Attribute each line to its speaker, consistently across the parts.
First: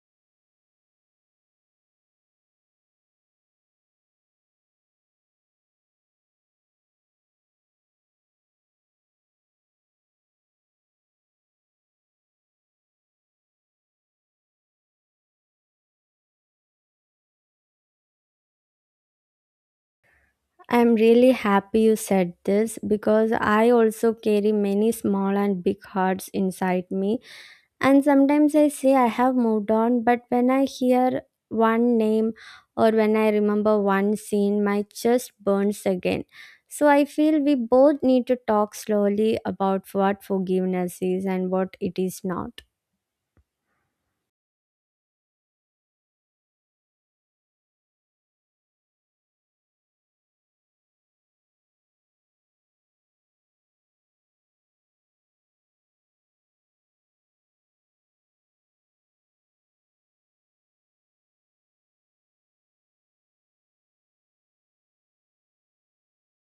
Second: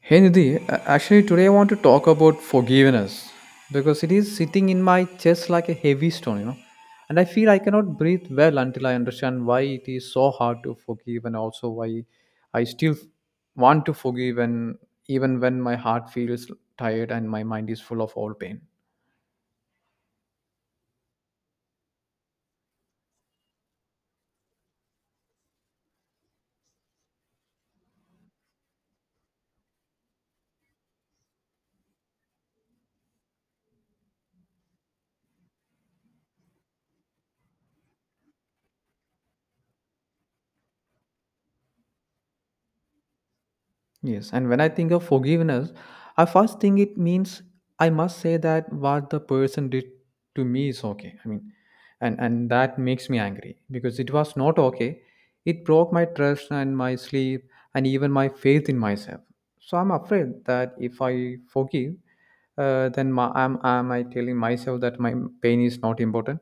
Speaker 1: Hey Nidhi, actually today I want to talk about forgiveness because it is sitting in my chest like a heavy stone. And I feel I cannot breathe well until I understand why it is so hard to forgive and also why I still want to forgive and even when my heart feels tired and my mind is full of all pain.
Speaker 2: I'm really happy you said this because I also carry many small and big hearts inside me. And sometimes I say I have moved on, but when I hear one name or when I remember one scene, my chest burns again. So I feel we both need to talk slowly about what forgiveness is and what it is not.
Speaker 1: Yes, and when I think of forgiveness, I first think it means I must say that what the person did to me is okay. I mean, and that makes me angry because it was not okay. It broke my trust and my sleep and even my faith in myself. So I'm afraid that if I forgive, then am I telling myself that my pain is not important?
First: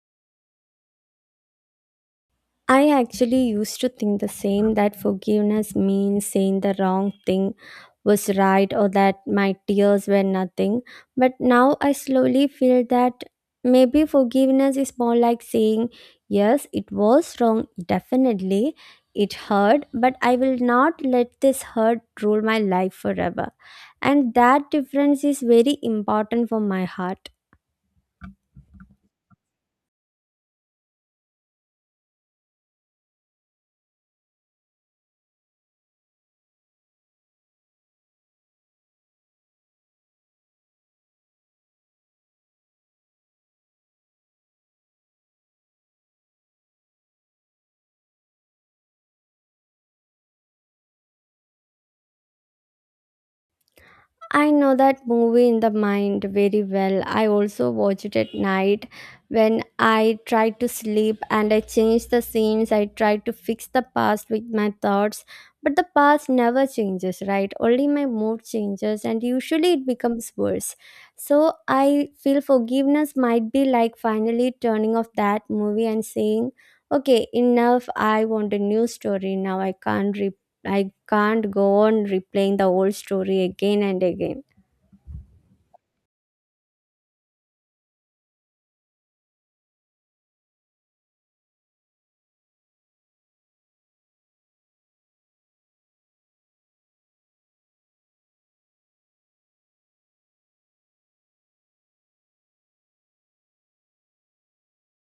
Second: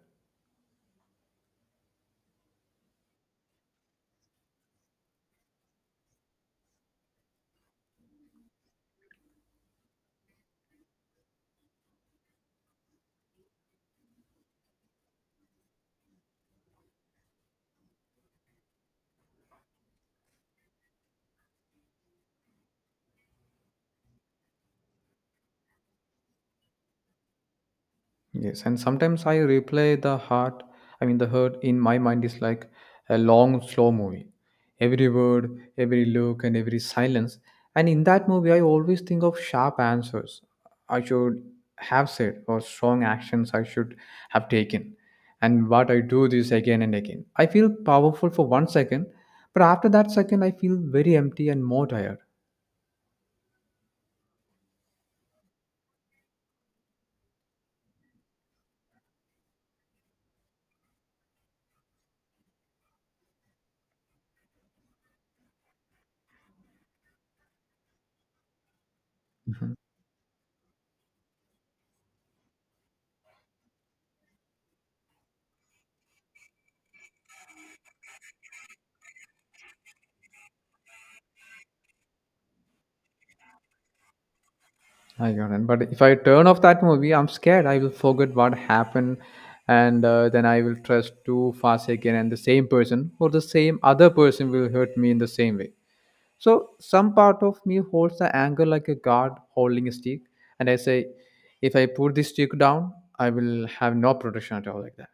Speaker 2: I actually used to think the same, that forgiveness means saying the wrong thing was right or that my tears were nothing. But now I slowly feel that maybe forgiveness is more like saying, yes, it was wrong, definitely. It hurt, but I will not let this hurt rule my life forever. And that difference is very important for my heart.
Speaker 1: Yes, and sometimes I replay I mean, the hurt in my mind is like a long, slow movie. Every word, every look, and every silence. And in that movie, I always think of sharp answers I should have said or strong actions I should have taken. And what I do this again and again. I feel powerful for 1 second, but after that second, I feel very empty and more tired.
Speaker 2: I know that movie in the mind very well. I also watch it at night when I try to sleep and I change the scenes. I try to fix the past with my thoughts, but the past never changes, right? Only my mood changes and usually it becomes worse. So I feel forgiveness might be like finally turning off that movie and saying, okay, enough. I want a new story now. I can't go on replaying the old story again and again.
Speaker 1: I got it. But if I turn off that movie, I'm scared I will forget what happened, and then I will trust too fast again, and the same person or the same other person will hurt me in the same way. So some part of me holds the anger like a guard holding a stick, and I say, if I put this stick down, I will have no protection at all like that.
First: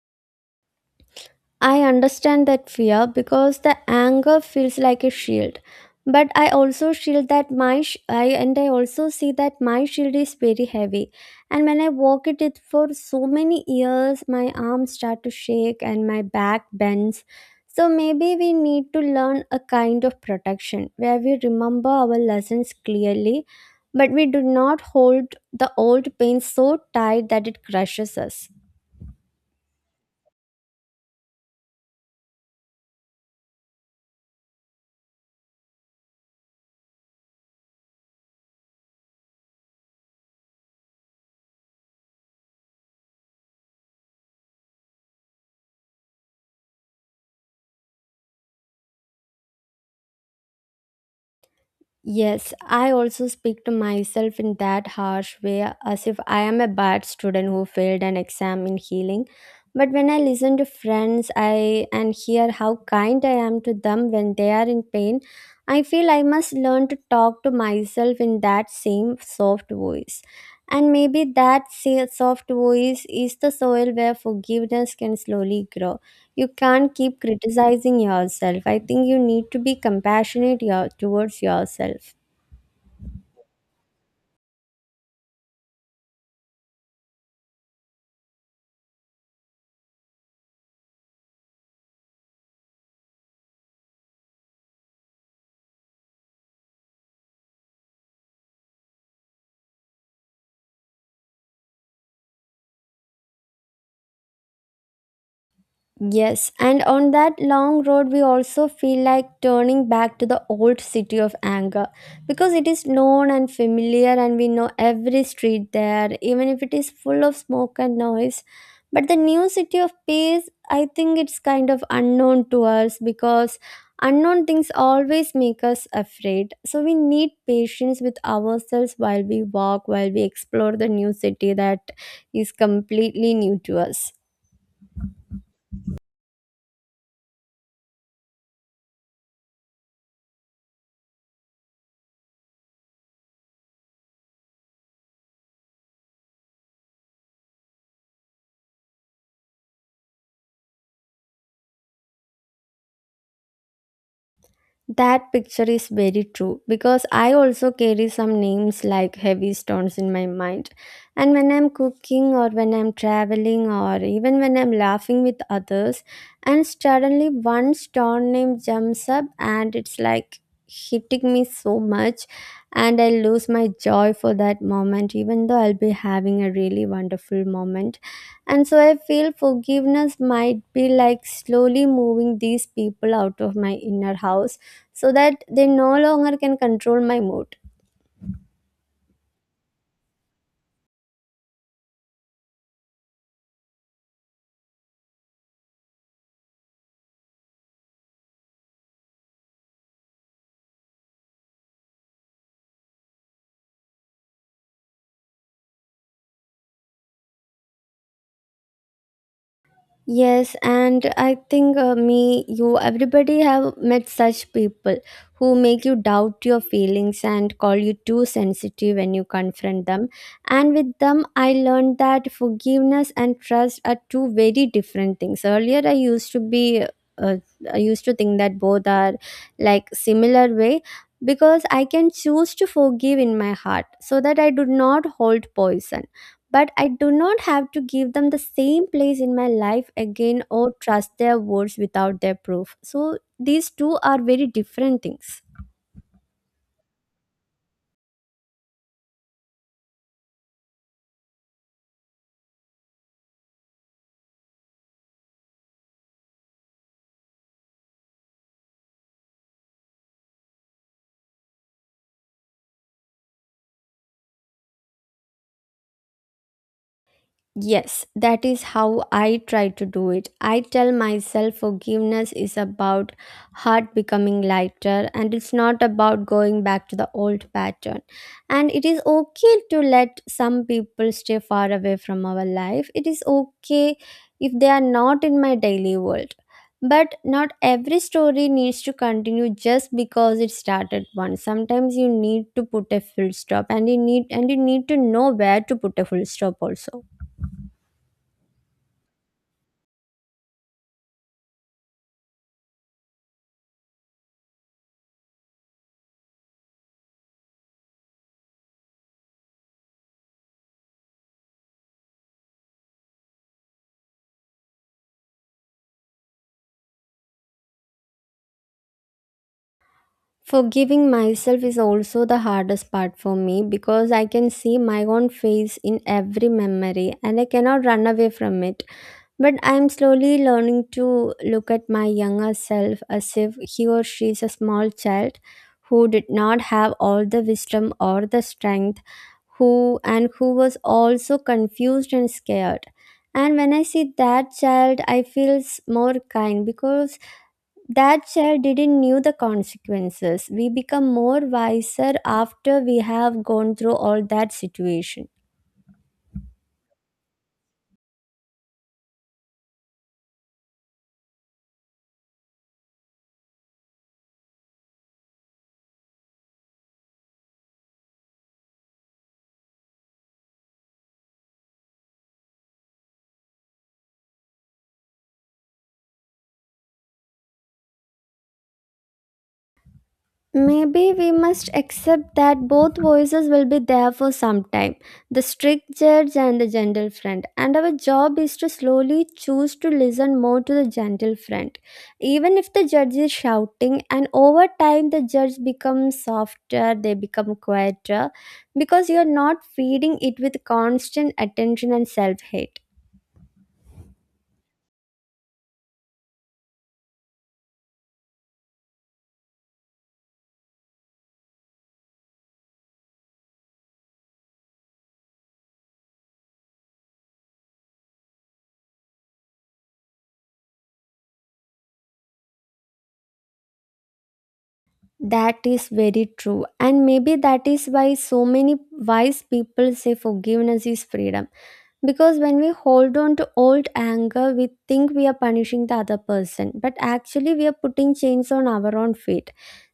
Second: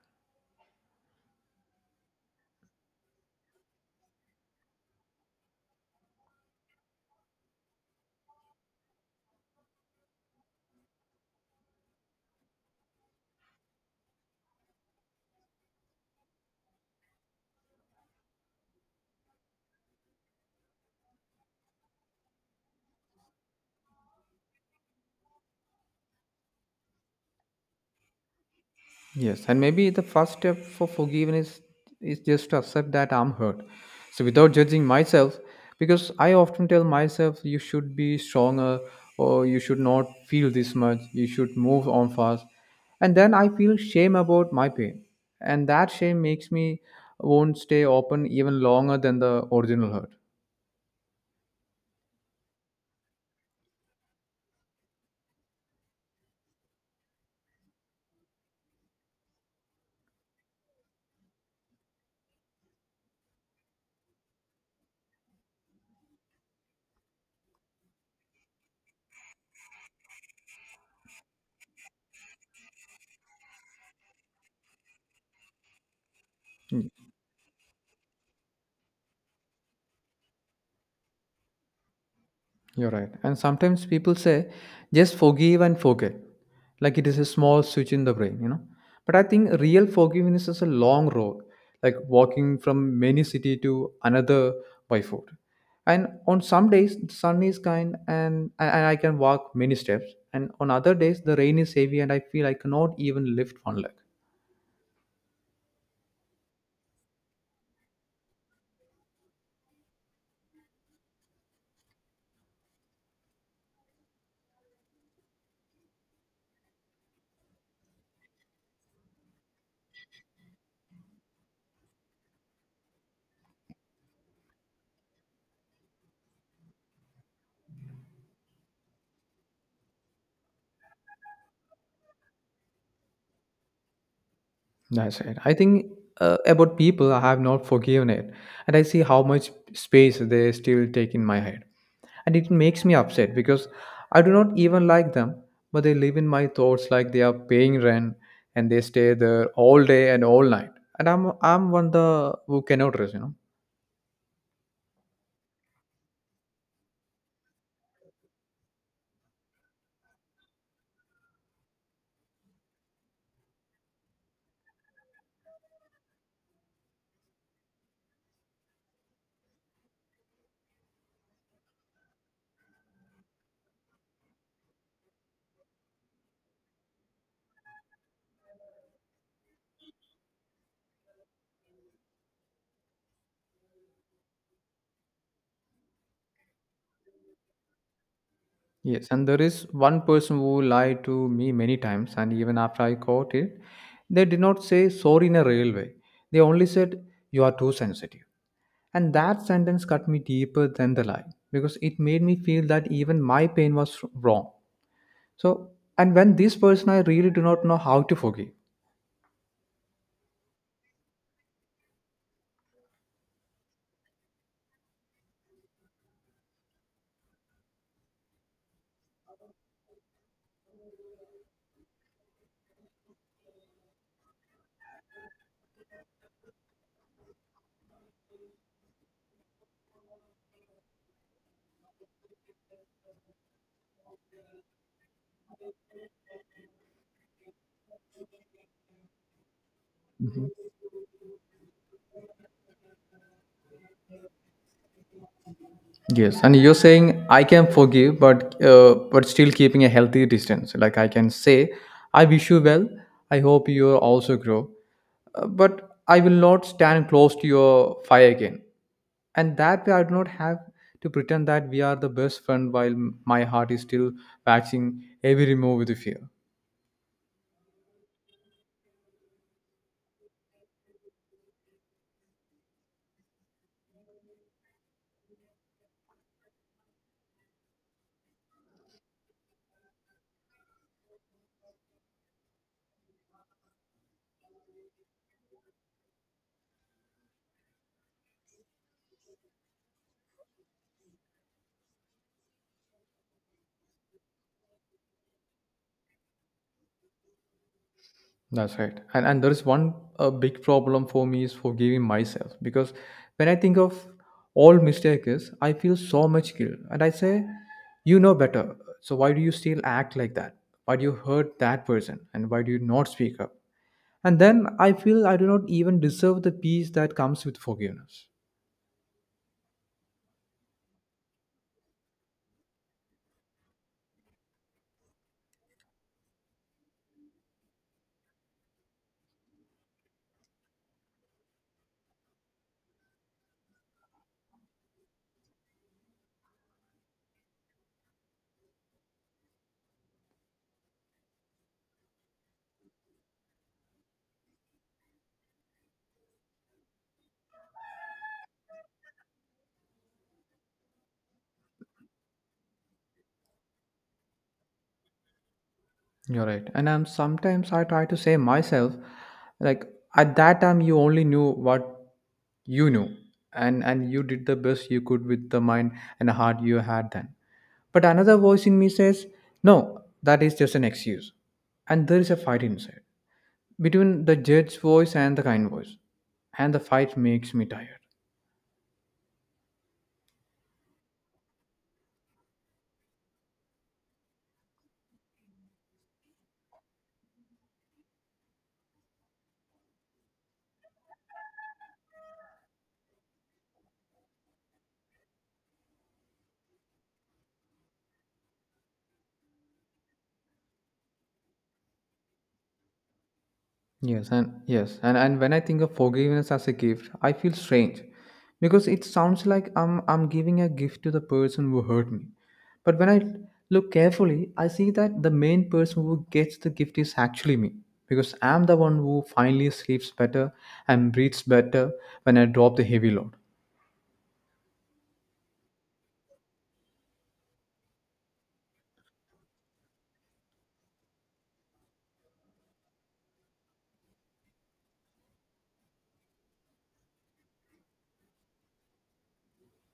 Speaker 2: I understand that fear because the anger feels like a shield. But I also shield that my sh- I and I also see that my shield is very heavy, and when I walk it for so many years, my arms start to shake and my back bends. So maybe we need to learn a kind of protection where we remember our lessons clearly, but we do not hold the old pain so tight that it crushes us.
Speaker 1: Yes, and maybe the first step for forgiveness is just to accept that I'm hurt. So without judging myself, because I often tell myself you should be stronger or you should not feel this much, you should move on fast. And then I feel shame about my pain. And that shame makes me won't stay open even longer than the original hurt.
Speaker 2: Yes, I also speak to myself in that harsh way, as if I am a bad student who failed an exam in healing. But when I listen to friends I and hear how kind I am to them when they are in pain, I feel I must learn to talk to myself in that same soft voice. And maybe that soft voice is the soil where forgiveness can slowly grow. You can't keep criticizing yourself. I think you need to be compassionate towards yourself.
Speaker 1: You're right. And sometimes people say, just forgive and forget. Like it is a small switch in the brain. But I think real forgiveness is a long road, like walking from many city to another by foot. And on some days, the sun is kind and I can walk many steps. And on other days, the rain is heavy and I feel I cannot even lift one leg.
Speaker 2: Yes, and on that long road, we also feel like turning back to the old city of anger because it is known and familiar, and we know every street there, even if it is full of smoke and noise. But the new city of peace, I think it's kind of unknown to us because unknown things always make us afraid. So we need patience with ourselves while we walk, while we explore the new city that is completely new to us.
Speaker 1: That's it. I think about people I have not forgiven it, and I see how much space they still take in my head, and it makes me upset because I do not even like them, but they live in my thoughts like they are paying rent and they stay there all day and all night, and I'm one the who cannot rest.
Speaker 2: That picture is very true because I also carry some names like heavy stones in my mind. And when I'm cooking or when I'm traveling or even when I'm laughing with others, and suddenly one stone name jumps up and it's like hitting me so much, and I lose my joy for that moment, even though I'll be having a really wonderful moment. And so I feel forgiveness might be like slowly moving these people out of my inner house so that they no longer can control my mood.
Speaker 1: Yes, and there is one person who lied to me many times, and even after I caught it, they did not say sorry in a real way. They only said you are too sensitive. And that sentence cut me deeper than the lie because it made me feel that even my pain was wrong. So, and when this person, I really do not know how to forgive.
Speaker 2: Yes, and I think, me, you, everybody have met such people who make you doubt your feelings and call you too sensitive when you confront them. And with them I learned that forgiveness and trust are two very different things. Earlier I used to be, uh, I used to think that both are like similar way, because I can choose to forgive in my heart so that I do not hold poison, but I do not have to give them the same place in my life again or trust their words without their proof. So these two are very different things.
Speaker 1: Yes, and you're saying I can forgive, but still keeping a healthy distance. Like I can say, I wish you well. I hope you also grow, but I will not stand close to your fire again. And that way, I do not have to pretend that we are the best friend while my heart is still waxing every remove with fear.
Speaker 2: Yes, that is how I try to do it. I tell myself forgiveness is about heart becoming lighter and it's not about going back to the old pattern. And it is okay to let some people stay far away from our life. It is okay if they are not in my daily world. But not every story needs to continue just because it started once. Sometimes you need to put a full stop and you need to know where to put a full stop also.
Speaker 1: That's right. And there is one a big problem for me is forgiving myself because when I think of all mistakes, I feel so much guilt and I say, you know better. So why do you still act like that? Why do you hurt that person? And why do you not speak up? And then I feel I do not even deserve the peace that comes with forgiveness.
Speaker 2: Forgiving myself is also the hardest part for me because I can see my own face in every memory and I cannot run away from it. But I am slowly learning to look at my younger self as if he or she is a small child who did not have all the wisdom or the strength who was also confused and scared. And when I see that child, I feel more kind because that child didn't knew the consequences. We become more wiser after we have gone through all that situation.
Speaker 1: You're right. And I'm sometimes I try to say myself, like at that time you only knew what you knew and you did the best you could with the mind and heart you had then. But another voice in me says, no, that is just an excuse. And there is a fight inside between the judge's voice and the kind voice. And the fight makes me tired.
Speaker 2: Maybe we must accept that both voices will be there for some time, the strict judge and the gentle friend. And our job is to slowly choose to listen more to the gentle friend. Even if the judge is shouting, and over time the judge becomes softer, they become quieter because you're not feeding it with constant attention and self hate.
Speaker 1: Yes, and when I think of forgiveness as a gift, I feel strange because it sounds like I'm giving a gift to the person who hurt me. But when I look carefully, I see that the main person who gets the gift is actually me because I'm the one who finally sleeps better and breathes better when I drop the heavy load.
Speaker 2: That is very true, and maybe that is why so many wise people say forgiveness is freedom. Because when we hold on to old anger, we think we are punishing the other person, but actually, we are putting chains on our own feet.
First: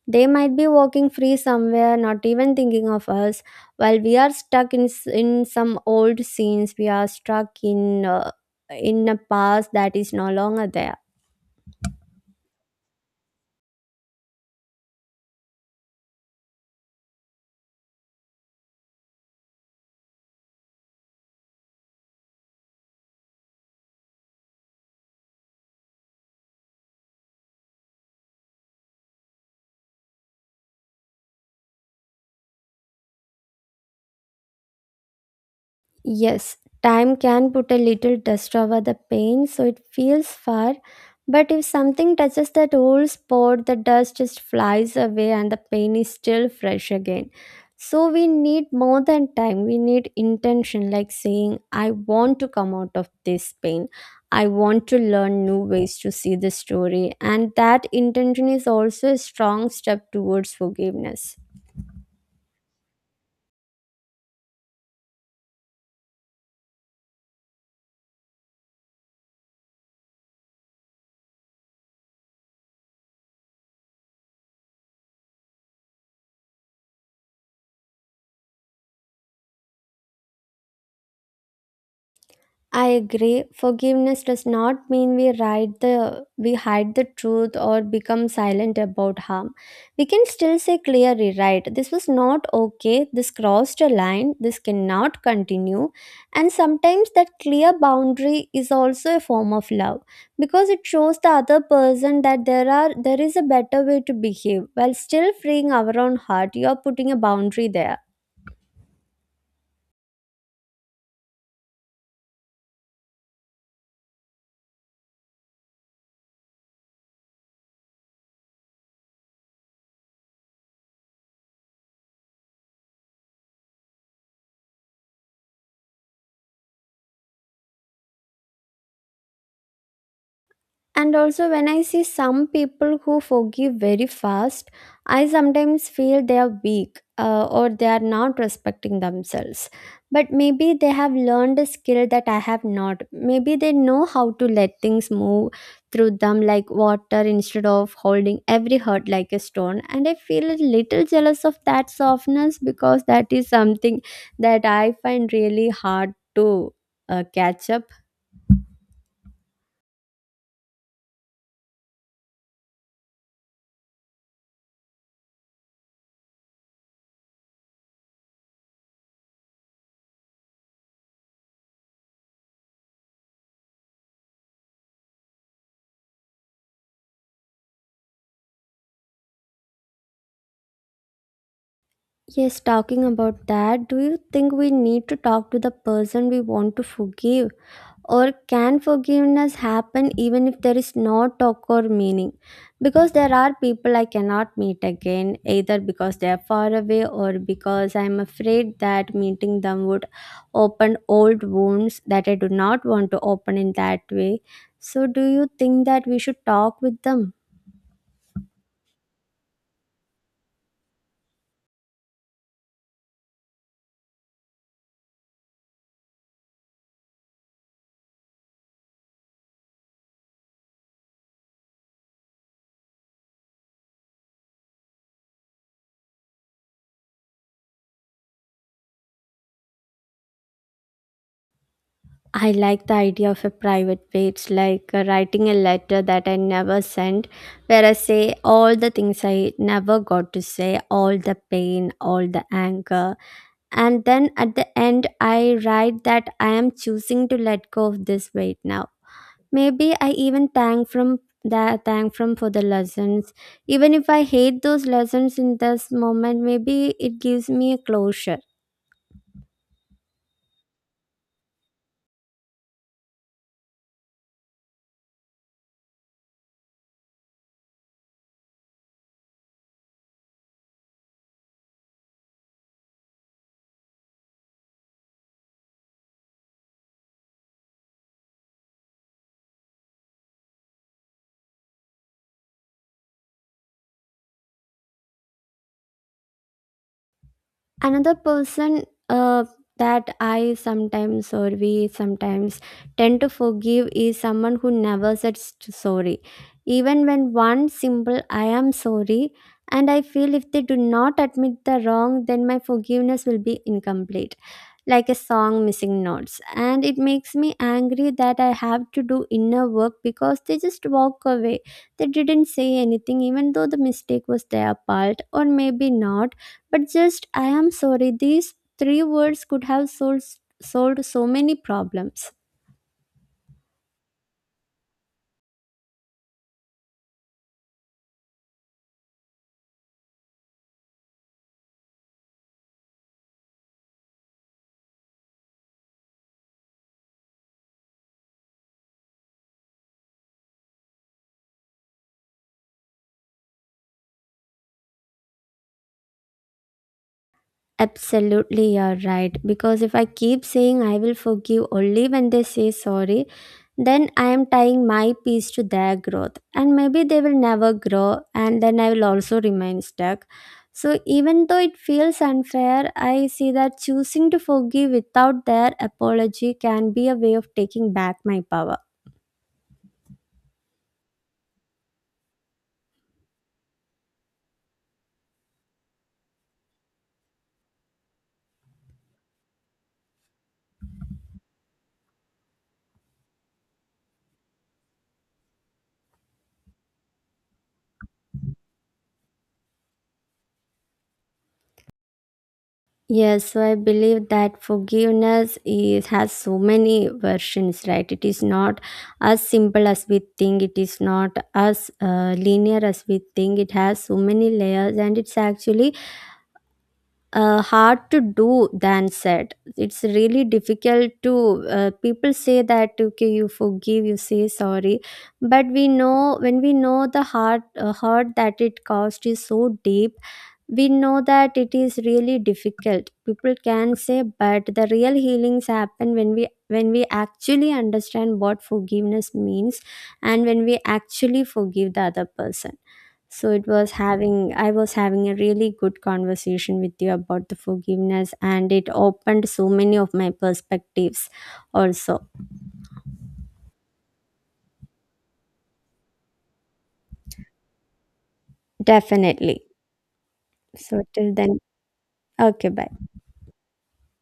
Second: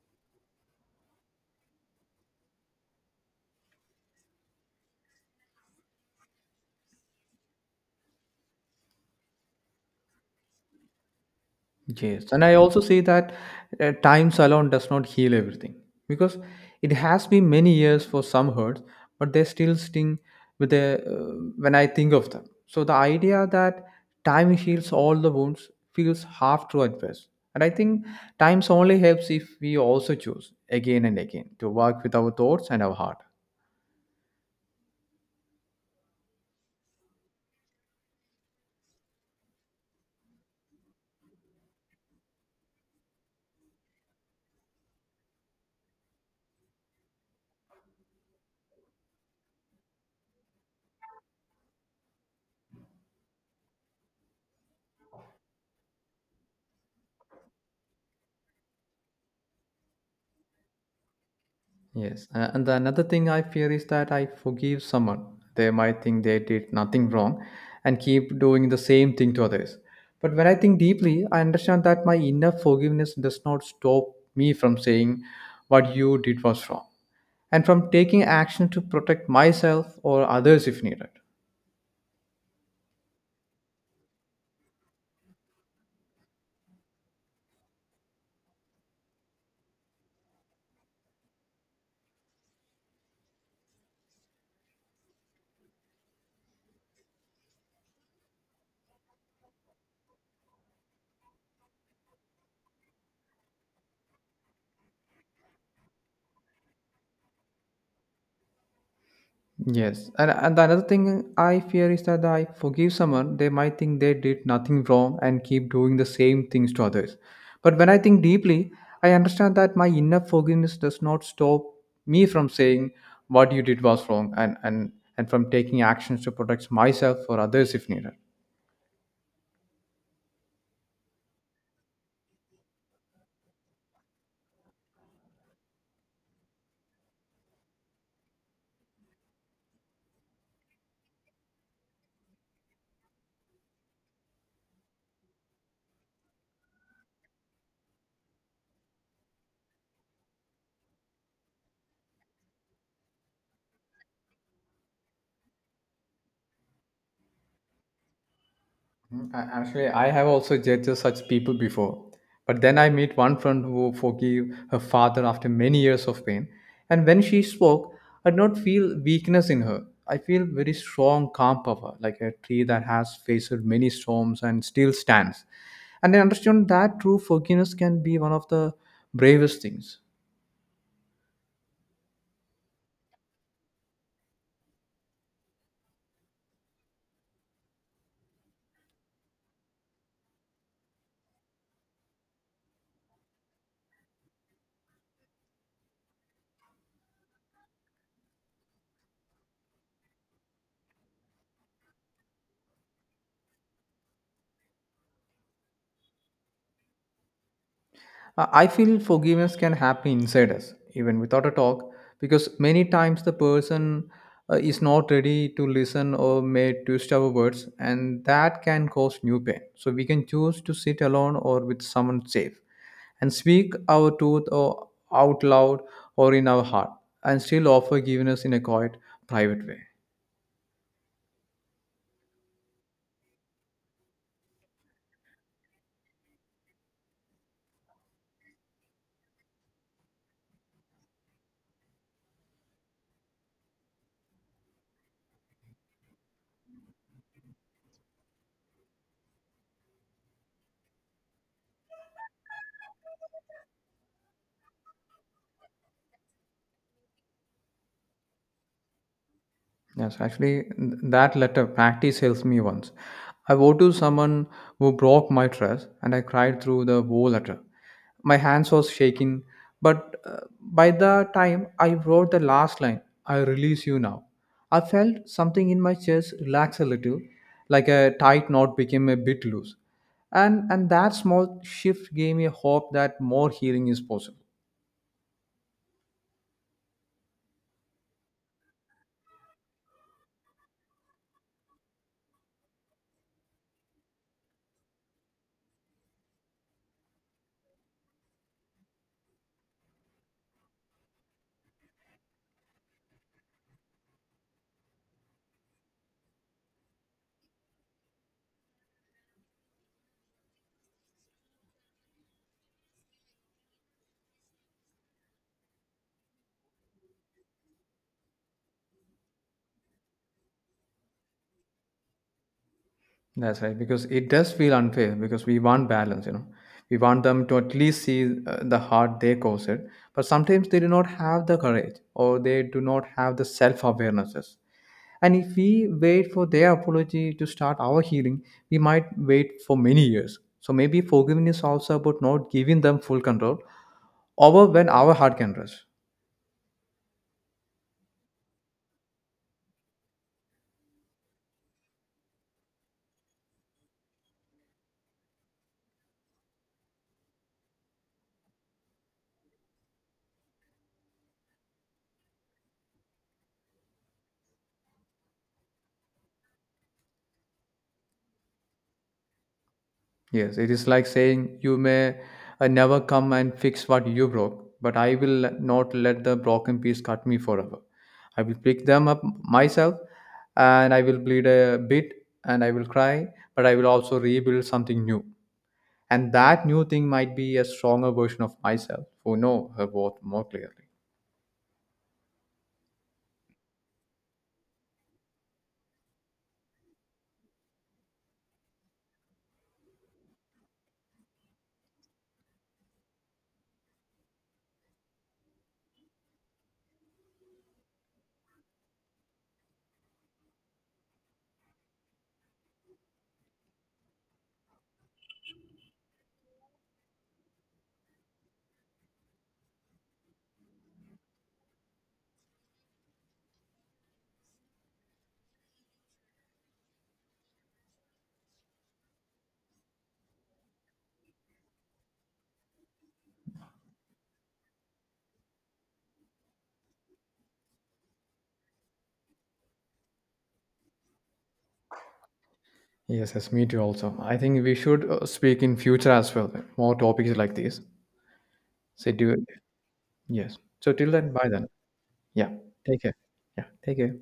Speaker 2: They might be walking free somewhere, not even thinking of us, while we are stuck in some old scenes. We are stuck in a past that is no longer there.
Speaker 1: Yes, and I also say that time alone does not heal everything because it has been many years for some hurts, but they still sting with the when I think of them. So the idea that time heals all the wounds feels half true at best, and I think times only helps if we also choose again and again to work with our thoughts and our heart.
Speaker 2: Yes, time can put a little dust over the pain so it feels far, but if something touches that old spot, the dust just flies away and the pain is still fresh again. So we need more than time. We need intention, like saying, I want to come out of this pain. I want to learn new ways to see the story. And that intention is also a strong step towards forgiveness.
Speaker 1: Yes, and the another thing I fear is that I forgive someone. They might think they did nothing wrong and keep doing the same thing to others. But when I think deeply, I understand that my inner forgiveness does not stop me from saying what you did was wrong and from taking action to protect myself or others if needed.
Speaker 2: I agree. Forgiveness does not mean we hide the truth or become silent about harm. We can still say clearly, right? This was not okay. This crossed a line. This cannot continue. And sometimes that clear boundary is also a form of love because it shows the other person that there is a better way to behave while still freeing our own heart. You are putting a boundary there.
Speaker 1: Yes, and the another thing I fear is that I forgive someone, they might think they did nothing wrong and keep doing the same things to others. But when I think deeply, I understand that my inner forgiveness does not stop me from saying what you did was wrong and from taking actions to protect myself or others if needed.
Speaker 2: And also, when I see some people who forgive very fast, I sometimes feel they are weak, or they are not respecting themselves. But maybe they have learned a skill that I have not. Maybe they know how to let things move through them like water instead of holding every hurt like a stone. And I feel a little jealous of that softness because that is something that I find really hard to, catch up.
Speaker 1: Actually, I have also judged such people before. But then I meet one friend who forgave her father after many years of pain. And when she spoke, I did not feel weakness in her. I feel very strong, calm power, like a tree that has faced many storms and still stands. And I understand that true forgiveness can be one of the bravest things.
Speaker 2: Yes, talking about that, do you think we need to talk to the person we want to forgive? Or can forgiveness happen even if there is no talk or meaning? Because there are people I cannot meet again, either because they are far away or because I am afraid that meeting them would open old wounds that I do not want to open in that way. So, do you think that we should talk with them?
Speaker 1: I feel forgiveness can happen inside us, even without a talk, because many times the person is not ready to listen or may twist our words, and that can cause new pain. So we can choose to sit alone or with someone safe and speak our truth or out loud or in our heart, and still offer forgiveness in a quiet, private way.
Speaker 2: I like the idea of a private page, like writing a letter that I never sent, where I say all the things I never got to say, all the pain, all the anger. And then at the end, I write that I am choosing to let go of this weight now. Maybe I even thank from that thank from for the lessons. Even if I hate those lessons in this moment, maybe it gives me a closure.
Speaker 1: Yes, actually, that letter practice helps me once. I wrote to someone who broke my trust, and I cried through the whole letter. My hands was shaking, but by the time I wrote the last line, "I release you now," I felt something in my chest relax a little, like a tight knot became a bit loose, and that small shift gave me hope that more healing is possible.
Speaker 2: Another person, uh, that I sometimes or we sometimes tend to forgive is someone who never says sorry, even when one simple I am sorry. And I feel if they do not admit the wrong, then my forgiveness will be incomplete, like a song missing notes. And it makes me angry that I have to do inner work because they just walk away. They didn't say anything, even though the mistake was their part, or maybe not. But just, I am sorry, these three words could have solved so many problems.
Speaker 1: That's right, because it does feel unfair because we want balance. We want them to at least see the hurt they caused it, but sometimes they do not have the courage or they do not have the self awarenesses. And if we wait for their apology to start our healing, we might wait for many years. So maybe forgiveness also about not giving them full control over when our heart can rest.
Speaker 2: Absolutely, you're right. Because if I keep saying I will forgive only when they say sorry, then I am tying my peace to their growth. And maybe they will never grow, and then I will also remain stuck. So, even though it feels unfair, I see that choosing to forgive without their apology can be a way of taking back my power.
Speaker 1: Yes, it is like saying, you may never come and fix what you broke, but I will not let the broken piece cut me forever. I will pick them up myself and I will bleed a bit and I will cry, but I will also rebuild something new. And that new thing might be a stronger version of myself who know her worth more clearly.
Speaker 2: Yes, so I believe that forgiveness is has so many versions, right? It is not as simple as we think. It is not as, linear as we think. It has so many layers, and it's actually, hard to do than said. It's really difficult to. People say that okay, you forgive, you say sorry, but we know, when we know the heart, hurt that it caused is so deep, we know that it is really difficult. People can say, but the real healings happen when we actually understand what forgiveness means, and when we actually forgive the other person. So it was having I was having a really good conversation with you about the forgiveness, and it opened so many of my perspectives also.
Speaker 1: Yes, yes, me too. Also, I think we should speak in future as well. More topics like this. So do
Speaker 2: Definitely.
Speaker 1: Yes. So
Speaker 2: So
Speaker 1: till then,
Speaker 2: till
Speaker 1: bye
Speaker 2: then,
Speaker 1: then. Yeah.
Speaker 2: okay, bye.
Speaker 1: Take care. Yeah. Take care.